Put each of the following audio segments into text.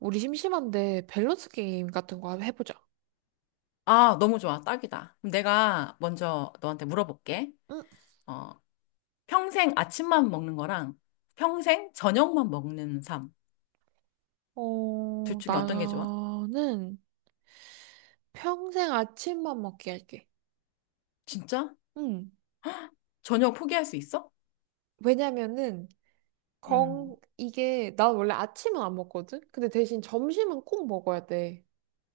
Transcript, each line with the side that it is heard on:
right: 우리 심심한데 밸런스 게임 같은 거 한번 해보자.
left: 아, 너무 좋아. 딱이다. 그럼 내가 먼저 너한테 물어볼게.
right: 응,
left: 어, 평생 아침만 먹는 거랑 평생 저녁만 먹는 삶. 둘 중에 어떤 게 좋아?
right: 나는 평생 아침만 먹게 할게.
left: 진짜?
right: 응.
left: 저녁 포기할 수 있어?
right: 왜냐면은,
left: 음.
right: 이게, 난 원래 아침은 안 먹거든? 근데 대신 점심은 꼭 먹어야 돼.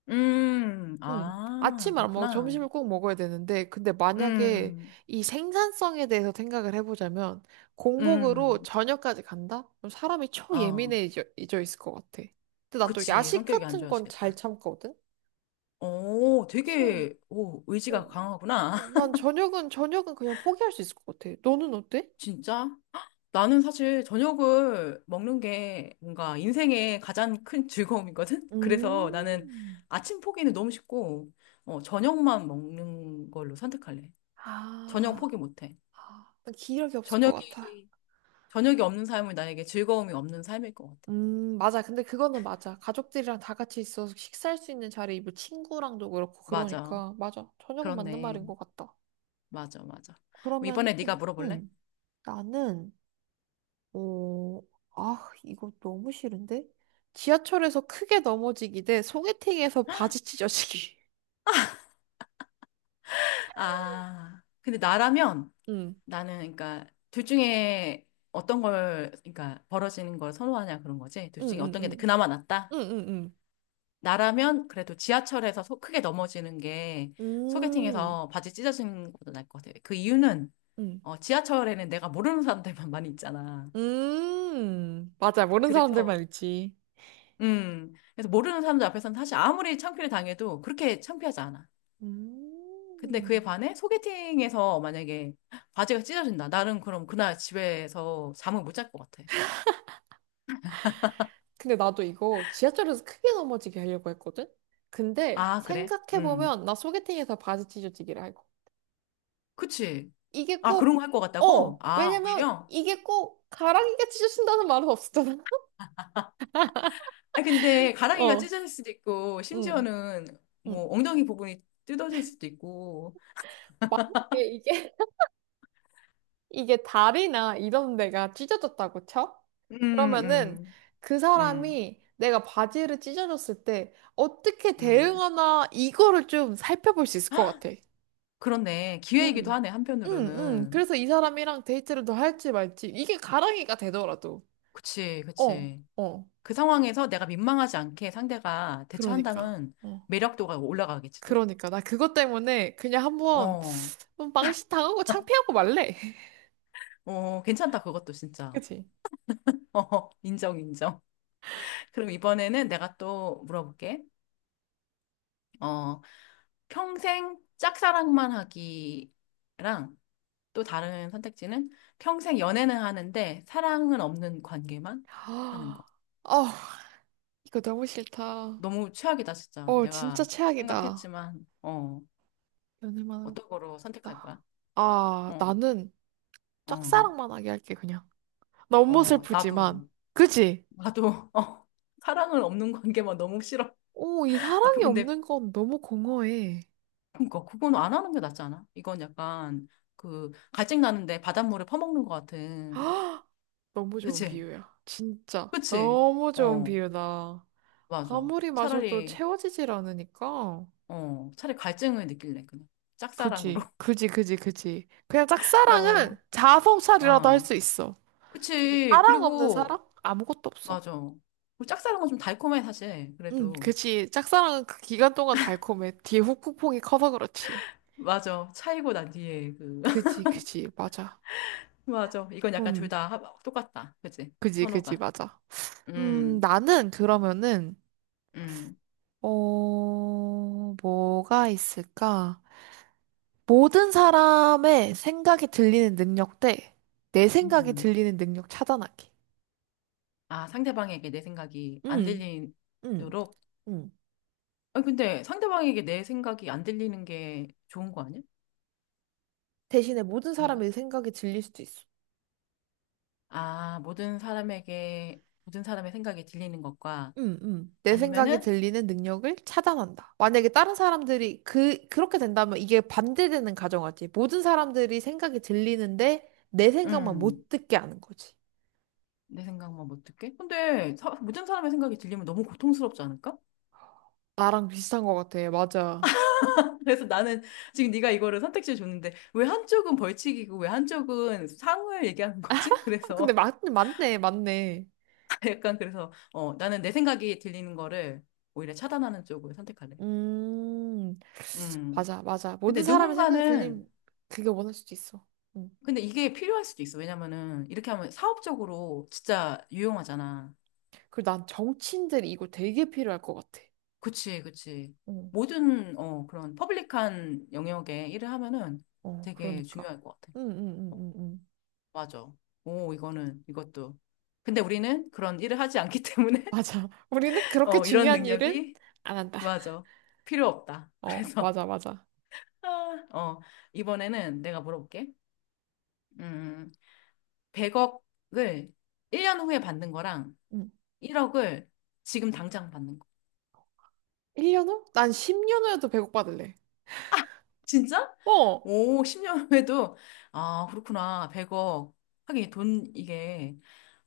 left: 음.
right: 응.
left: 아,
right: 아침을 안 먹고
left: 그렇구나.
right: 점심을 꼭 먹어야 되는데, 근데 만약에
left: 음.
right: 이 생산성에 대해서 생각을 해보자면, 공복으로
left: 음.
right: 저녁까지 간다? 그럼 사람이
left: 어.
right: 초예민해져 있을 것 같아. 근데 난 또
left: 그치.
right: 야식
left: 성격이 안
right: 같은 건 잘
left: 좋아지겠다.
right: 참거든?
left: 오,
right: 그래서
left: 되게, 오,
right: 어,
left: 의지가 강하구나.
right: 난 저녁은 그냥 포기할 수 있을 것 같아. 너는 어때?
left: 진짜? 나는 사실 저녁을 먹는 게 뭔가 인생의 가장 큰 즐거움이거든? 그래서 나는
right: 음,
left: 아침 포기는 너무 쉽고, 저녁만 먹는 걸로 선택할래. 저녁
right: 아,
left: 포기 못해.
right: 난 기력이 없을 것 같아.
left: 저녁이, 저녁이 없는 삶은 나에게 즐거움이 없는 삶일 것 같아.
right: 맞아. 근데 그거는 맞아. 가족들이랑 다 같이 있어서 식사할 수 있는 자리에 뭐 친구랑도 그렇고
left: 맞아.
right: 그러니까 맞아. 저녁은 맞는
left: 그렇네.
right: 말인 것 같다.
left: 맞아, 맞아. 그럼
right: 그러면
left: 이번에 네가 물어볼래?
right: 음, 나는 어, 아, 이거 너무 싫은데? 지하철에서 크게 넘어지기 대 소개팅에서 바지 찢어지기.
left: 아, 근데 나라면
right: 응,
left: 나는 그러니까 둘 중에 어떤 걸, 그러니까 벌어지는 걸 선호하냐 그런 거지. 둘
right: 응,
left: 중에 어떤 게
right: 응,
left: 그나마 낫다?
right: 응응응.
left: 나라면 그래도 크게 넘어지는 게
right: 음.
left: 소개팅에서 바지 찢어지는 것보다 나을 것 같아요. 그 이유는
right: 음.
left: 지하철에는 내가 모르는 사람들만 많이 있잖아.
right: 음. 맞아. 모르는 사람들만
left: 그래서
right: 있지.
left: 그래서 모르는 사람들 앞에서는 사실 아무리 창피를 당해도 그렇게 창피하지 않아. 근데
right: 음.
left: 그에 반해 소개팅에서 만약에 바지가 찢어진다. 나는 그럼 그날 집에서 잠을 못 잘 것 같아.
right: 근데 나도 이거 지하철에서 크게 넘어지게 하려고 했거든? 근데
left: 아, 그래? 음.
right: 생각해보면 나 소개팅에서 바지 찢어지기를 하고.
left: 그치.
right: 이게
left: 아, 그런
right: 꼭,
left: 거 할 것 같다고?
right: 어!
left: 아,
right: 왜냐면
left: 오히려?
right: 이게 꼭 가랑이가 찢어진다는 말은 없었잖아.
left: 아 근데 가랑이가
right: 어.
left: 찢어질 수도 있고
right: 응.
left: 심지어는
right: 응.
left: 뭐 엉덩이 부분이 뜯어질 수도 있고
right: 이게, 이게 이게 다리나 이런 데가 찢어졌다고 쳐?
left: 음,
right: 그러면은
left: 음,
right: 그
left: 음,
right: 사람이 내가 바지를 찢어졌을 때 어떻게
left: 음.
right: 대응하나 이거를 좀 살펴볼 수 있을 것
left: 헉,
right: 같아.
left: 그렇네. 기회이기도
right: 응,
left: 하네,
right: 응, 응.
left: 한편으로는.
right: 그래서 이 사람이랑 데이트를 더 할지 말지. 이게 가랑이가 되더라도.
left: 그치,
right: 어,
left: 그치.
right: 어.
left: 그 상황에서 내가 민망하지 않게 상대가
right: 그러니까.
left: 대처한다면
right: 어.
left: 매력도가 올라가겠지, 또?
right: 그러니까. 나 그것 때문에 그냥 한번
left: 어,
right: 망신 당하고 창피하고 말래.
left: 어, 괜찮다, 그것도 진짜.
right: 그치?
left: 어, 인정, 인정. 그럼 이번에는 내가 또 물어볼게. 어, 평생 짝사랑만 하기랑 또 다른 선택지는 평생 연애는 하는데 사랑은 없는 관계만 하는 거.
right: 아, 어, 이거 너무 싫다.
left: 너무 최악이다, 진짜.
right: 어, 진짜
left: 내가
right: 최악이다.
left: 생각했지만,
right: 연애만
left: 어떤 거로 선택할 거야?
right: 했다. 아,
left: 어,
right: 나는
left: 어,
right: 짝사랑만 하게 할게, 그냥. 너무
left: 어,
right: 슬프지만.
left: 나도,
right: 그지?
left: 나도, 사랑은 없는 관계만 너무 싫어.
right: 오, 이
left: 아, 그,
right: 사랑이
left: 근데,
right: 없는 건 너무 공허해.
left: 그니까, 그건 안 하는 게 낫지 않아? 이건 약간, 그, 갈증 나는데 바닷물에 퍼먹는 것 같은.
right: 아, 너무 좋은
left: 그치?
right: 비유야. 진짜.
left: 그치?
right: 너무 좋은
left: 어,
right: 비유다.
left: 맞아.
right: 아무리 마셔도
left: 차라리,
right: 채워지질 않으니까.
left: 차라리 갈증을 느낄래, 그냥. 짝사랑으로.
right: 그지, 그지, 그지, 그지. 그냥 짝사랑은
left: 어,
right: 자아성찰이라도 할
left: 어.
right: 수 있어. 근데
left: 그치.
right: 사랑 없는
left: 그리고,
right: 사랑? 아무것도 없어.
left: 맞아. 우리 짝사랑은 좀 달콤해, 사실.
right: 응,
left: 그래도.
right: 그지. 짝사랑은 그 기간 동안 달콤해. 뒤에 후폭풍이 커서 그렇지.
left: 맞아. 차이고 난 뒤에 그.
right: 그지, 그지, 맞아.
left: 맞아. 이건 약간 둘
right: 음,
left: 다 똑같다. 그치?
right: 그지, 그지,
left: 선호가.
right: 맞아.
left: 음,
right: 나는 그러면은,
left: 음,
right: 뭐가 있을까? 모든 사람의 생각이 들리는 능력 대 내 생각이
left: 음.
right: 들리는 능력 차단하기.
left: 아, 상대방에게 내 생각이 안
right: 음, 음,
left: 들리도록?
right: 음.
left: 아니, 근데 상대방에게 내 생각이 안 들리는 게 좋은 거 아니야?
right: 대신에 모든
left: 아닌가?
right: 사람의 생각이 들릴 수도 있어.
left: 아, 모든 사람에게, 모든 사람의 생각이 들리는 것과
right: 내 생각이
left: 아니면은,
right: 들리는 능력을 차단한다. 만약에 다른 사람들이 그렇게 된다면 이게 반대되는 가정하지. 모든 사람들이 생각이 들리는데 내 생각만
left: 음,
right: 못 듣게 하는 거지.
left: 내 생각만 못 듣게? 근데 사, 모든 사람의 생각이 들리면 너무 고통스럽지 않을까?
right: 나랑 비슷한 것 같아. 맞아.
left: 그래서 나는 지금 네가 이거를 선택지를 줬는데 왜 한쪽은 벌칙이고 왜 한쪽은 상을 얘기하는 거지?
right: 아, 근데
left: 그래서
right: 맞네, 맞네.
left: 약간 그래서 나는 내 생각이 들리는 거를 오히려 차단하는 쪽을 선택할래.
right: 음,
left: 음.
right: 맞아, 맞아. 모든
left: 근데
right: 사람의 생각이 들림,
left: 누군가는
right: 그게 원할 수도 있어. 음.
left: 근데 이게 필요할 수도 있어. 왜냐면은 이렇게 하면 사업적으로 진짜 유용하잖아.
right: 그리고 난 정치인들이 이거 되게 필요할 것 같아.
left: 그치, 그치.
right: 어,
left: 모든 그런 퍼블릭한 영역에 일을 하면은
right: 어,
left: 되게
right: 그러니까.
left: 중요할 것 같아.
right: 응, 응, 응, 응, 응.
left: 맞아. 오, 이거는, 이것도. 근데 우리는 그런 일을 하지 않기 때문에,
right: 맞아. 우리는 그렇게
left: 이런
right: 중요한 일은
left: 능력이,
right: 안 한다.
left: 맞아. 필요 없다.
right: 어,
left: 그래서,
right: 맞아, 맞아.
left: 아, 어, 이번에는 내가 물어볼게. 음, 100억을 1년 후에 받는 거랑
right: 응.
left: 1억을 지금 당장 받는 거.
right: 1년 후? 난 10년 후에도 배고파질래.
left: 진짜?
right: 어,
left: 오, 10년 후에도, 아, 그렇구나. 100억. 하긴 돈, 이게,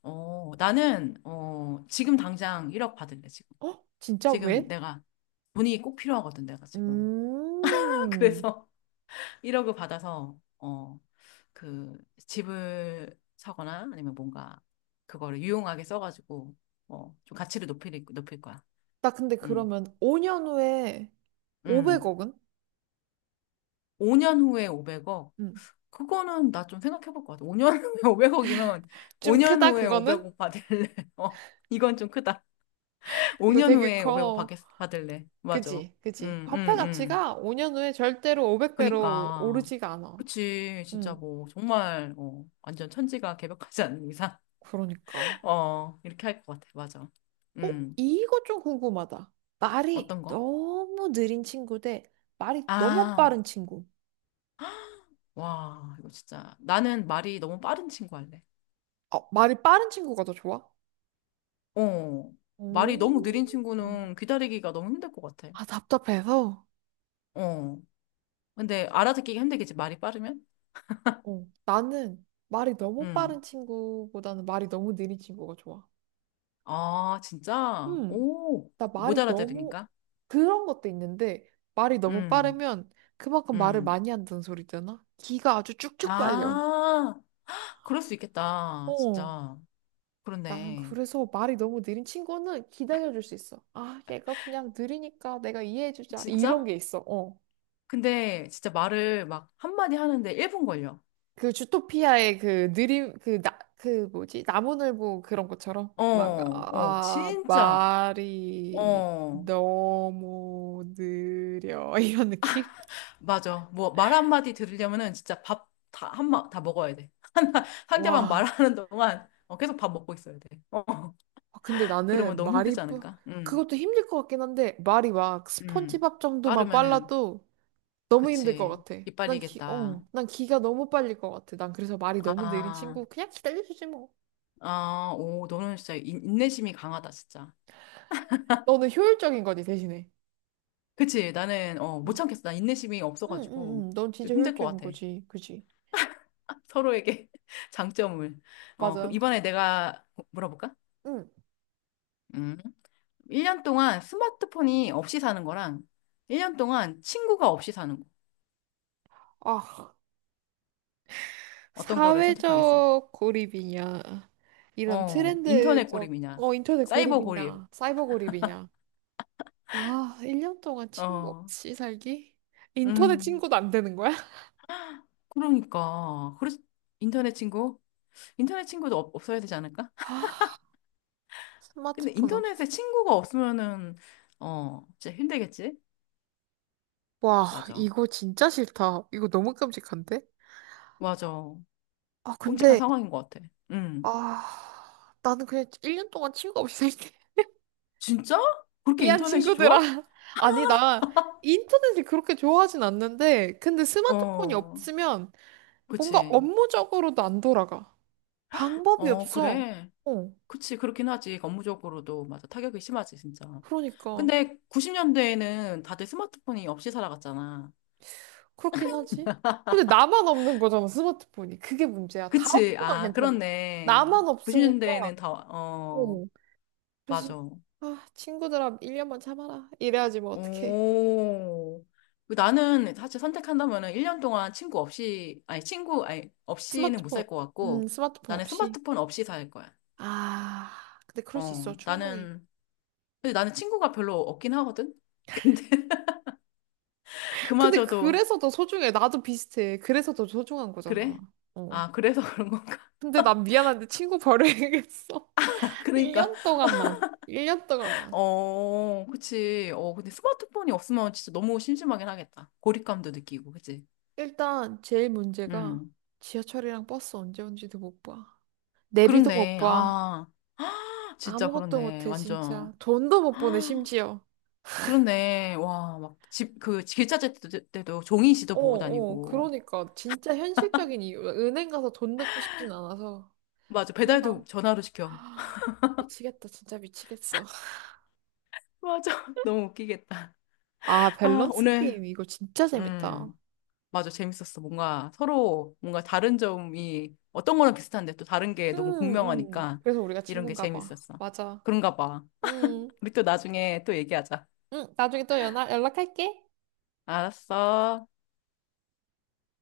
left: 나는, 지금 당장 1억 받을래, 지금.
right: 어? 진짜
left: 지금
right: 왜?
left: 내가 돈이 꼭 필요하거든, 내가 지금.
right: 음.
left: 그래서 1억을 받아서, 그 집을 사거나 아니면 뭔가 그거를 유용하게 써가지고, 좀 가치를 높일 거야.
right: 나 근데
left: 응,
right: 그러면 5년 후에
left: 응.
right: 500억은?
left: 5년 후에 500억?
right: 응.
left: 그거는 나 좀 생각해 볼 것 같아. 5년 후에 500억이면
right: 좀
left: 5년
right: 크다,
left: 후에
right: 그거는?
left: 500억 받을래. 어, 이건 좀 크다.
right: 이거
left: 5년
right: 되게
left: 후에 500억
right: 커.
left: 받겠, 받을래. 맞아.
right: 그지, 그지.
left: 응, 응,
right: 화폐
left: 응.
right: 가치가 5년 후에 절대로 500배로
left: 그니까.
right: 오르지가 않아.
left: 그치. 진짜
right: 응,
left: 뭐, 정말, 완전 천지가 개벽하지 않는 이상,
right: 그러니까.
left: 이렇게 할 것 같아. 맞아.
right: 어?
left: 음,
right: 이거 좀 궁금하다. 말이
left: 어떤 거?
right: 너무 느린 친구 대 말이 너무
left: 아,
right: 빠른 친구.
left: 와, 이거 진짜. 나는 말이 너무 빠른 친구 할래.
right: 어, 말이 빠른 친구가 더 좋아?
left: 어,
right: 오.
left: 말이 너무 느린 친구는 기다리기가 너무 힘들 것 같아.
right: 아, 답답해서.
left: 어, 근데 알아듣기가 힘들겠지. 말이 빠르면?
right: 어, 나는 말이 너무
left: 음,
right: 빠른 친구보다는 말이 너무 느린 친구가 좋아.
left: 아, 진짜?
right: 음,
left: 오,
right: 나
left: 못
right: 말이 너무
left: 알아들으니까?
right: 그런 것도 있는데 말이 너무
left: 음,
right: 빠르면 그만큼 말을
left: 음.
right: 많이 한다는 소리잖아. 기가 아주 쭉쭉 빨려.
left: 아, 그럴 수 있겠다.
right: 어,
left: 진짜.
right: 난
left: 그렇네.
right: 그래서 말이 너무 느린 친구는 기다려줄 수 있어. 아, 얘가 그냥 느리니까 내가 이해해주자. 이런
left: 진짜?
right: 게 있어. 어.
left: 근데 진짜 말을 막 한마디 하는데 1분 걸려.
right: 그 주토피아의 그 느림, 그 나, 그 뭐지? 나무늘보 그런 것처럼.
left: 어,
right: 막,
left: 어, 진짜.
right: 말이
left: 어,
right: 너무 느려. 이런 느낌?
left: 맞아. 뭐 말 한마디 들으려면은 진짜 다 먹어야 돼. 상대방
right: 와.
left: 말하는 동안 계속 밥 먹고 있어야 돼. 어,
right: 아, 근데
left: 그러면
right: 나는
left: 너무 힘들지 않을까?
right: 그것도 힘들 것 같긴 한데, 말이 막
left: 음.
right: 스폰지밥 정도만
left: 빠르면은,
right: 빨라도 너무 힘들 것
left: 그치.
right: 같아. 난 기,
left: 이빨리겠다.
right: 어, 난 기가 너무 빨릴 것 같아. 난 그래서 말이 너무 느린
left: 아,
right: 친구 그냥 기다려주지 뭐.
left: 아, 오, 너는 진짜 인내심이 강하다, 진짜.
right: 너는 효율적인 거지 대신에.
left: 그치. 나는, 못
right: 음.
left: 참겠어. 나 인내심이
right: 응, 응,
left: 없어가지고.
right: 응. 응. 넌
left: 좀
right: 진짜
left: 힘들 것
right: 효율적인
left: 같아.
right: 거지. 그지?
left: 서로에게 장점을. 어,
right: 맞아.
left: 그럼 이번에 내가 물어볼까?
right: 응.
left: 음. 1년 동안 스마트폰이 없이 사는 거랑 1년 동안 친구가 없이 사는 거.
right: 아,
left: 어떤 거를 선택하겠어?
right: 사회적 고립이냐. 이런
left: 어, 인터넷
right: 트렌드적,
left: 고립이냐?
right: 인터넷
left: 사이버 고립.
right: 고립이냐. 사이버 고립이냐. 아, 1년 동안 친구
left: 어,
right: 없이 살기? 인터넷
left: 음.
right: 친구도 안 되는 거야?
left: 그러니까. 그래서 인터넷 친구? 인터넷 친구도 없어야 되지 않을까?
right: 아,
left: 근데
right: 스마트폰 없이.
left: 인터넷에 친구가 없으면은, 진짜 힘들겠지?
right: 와,
left: 맞아.
right: 이거 진짜 싫다. 이거 너무 끔찍한데?
left: 맞아.
right: 아,
left: 끔찍한
right: 근데,
left: 상황인 것 같아. 음.
right: 아, 나는 그냥 1년 동안 친구가 없이 살게.
left: 진짜? 그렇게
right: 미안,
left: 인터넷이
right: 친구들아.
left: 좋아?
right: 아니, 나 인터넷을 그렇게 좋아하진 않는데, 근데 스마트폰이
left: 어,
right: 없으면 뭔가
left: 그치.
right: 업무적으로도 안 돌아가. 방법이
left: 어,
right: 없어.
left: 그래.
right: 어,
left: 그치, 그렇긴 하지. 업무적으로도, 맞아. 타격이 심하지, 진짜.
right: 그러니까.
left: 근데 90년대에는 다들 스마트폰이 없이 살아갔잖아.
right: 그렇긴 하지. 근데 나만 없는 거잖아, 스마트폰이. 그게 문제야. 다
left: 그치.
right: 없으면
left: 아,
right: 괜찮아.
left: 그렇네.
right: 나만 없으니까.
left: 90년대에는 다, 어,
right: 어. 그래서,
left: 맞아.
right: 아, 친구들아, 1년만 참아라. 이래야지 뭐, 어떡해.
left: 오. 나는 사실 선택한다면은 1년 동안 친구 없이, 아니, 친구, 아니, 없이는 못
right: 스마트폰,
left: 살 것
right: 음,
left: 같고,
right: 스마트폰
left: 나는
right: 없이.
left: 스마트폰 없이 살 거야.
right: 아, 근데 그럴 수 있어, 충분히.
left: 나는 근데 나는 친구가 별로 없긴 하거든? 근데
right: 근데
left: 그마저도
right: 그래서 더 소중해. 나도 비슷해. 그래서 더 소중한 거잖아.
left: 그래?
right: 어.
left: 아, 그래서 그런 건가?
right: 근데 난 미안한데 친구 버려야겠어.
left: 그러니까,
right: 1년 동안만. 일 년 동안만.
left: 그치. 근데 스마트폰이 없으면 진짜 너무 심심하긴 하겠다. 고립감도 느끼고, 그치?
right: 일단 제일 문제가
left: 음.
right: 지하철이랑 버스 언제 온지도 못 봐. 내비도 못
left: 그렇네.
right: 봐.
left: 아, 진짜
right: 아무것도
left: 그렇네.
right: 못해,
left: 완전.
right: 진짜. 돈도 못 보내, 심지어.
left: 그렇네. 와, 막 집, 그, 길찾을 때도 때도 종이 시도
right: 어,
left: 보고
right: 어,
left: 다니고.
right: 그러니까. 진짜 현실적인 이유. 은행 가서 돈 넣고 싶진 않아서.
left: 맞아.
right: 그래서
left: 배달도
right: 난,
left: 전화로 시켜.
right: 아, 미치겠다, 진짜 미치겠어.
left: 맞아. 너무 웃기겠다.
right: 아,
left: 아,
right: 밸런스
left: 오늘,
right: 게임. 이거 진짜 재밌다.
left: 음. 맞아, 재밌었어. 뭔가 서로 뭔가 다른 점이 어떤 거랑 비슷한데 또 다른 게
right: 응,
left: 너무
right: 응.
left: 극명하니까
right: 그래서 우리가
left: 이런 게
right: 친구인가 봐.
left: 재밌었어.
right: 맞아.
left: 그런가 봐.
right: 음,
left: 우리 또 나중에 또 얘기하자.
right: 나중에 또 연락할게.
left: 알았어.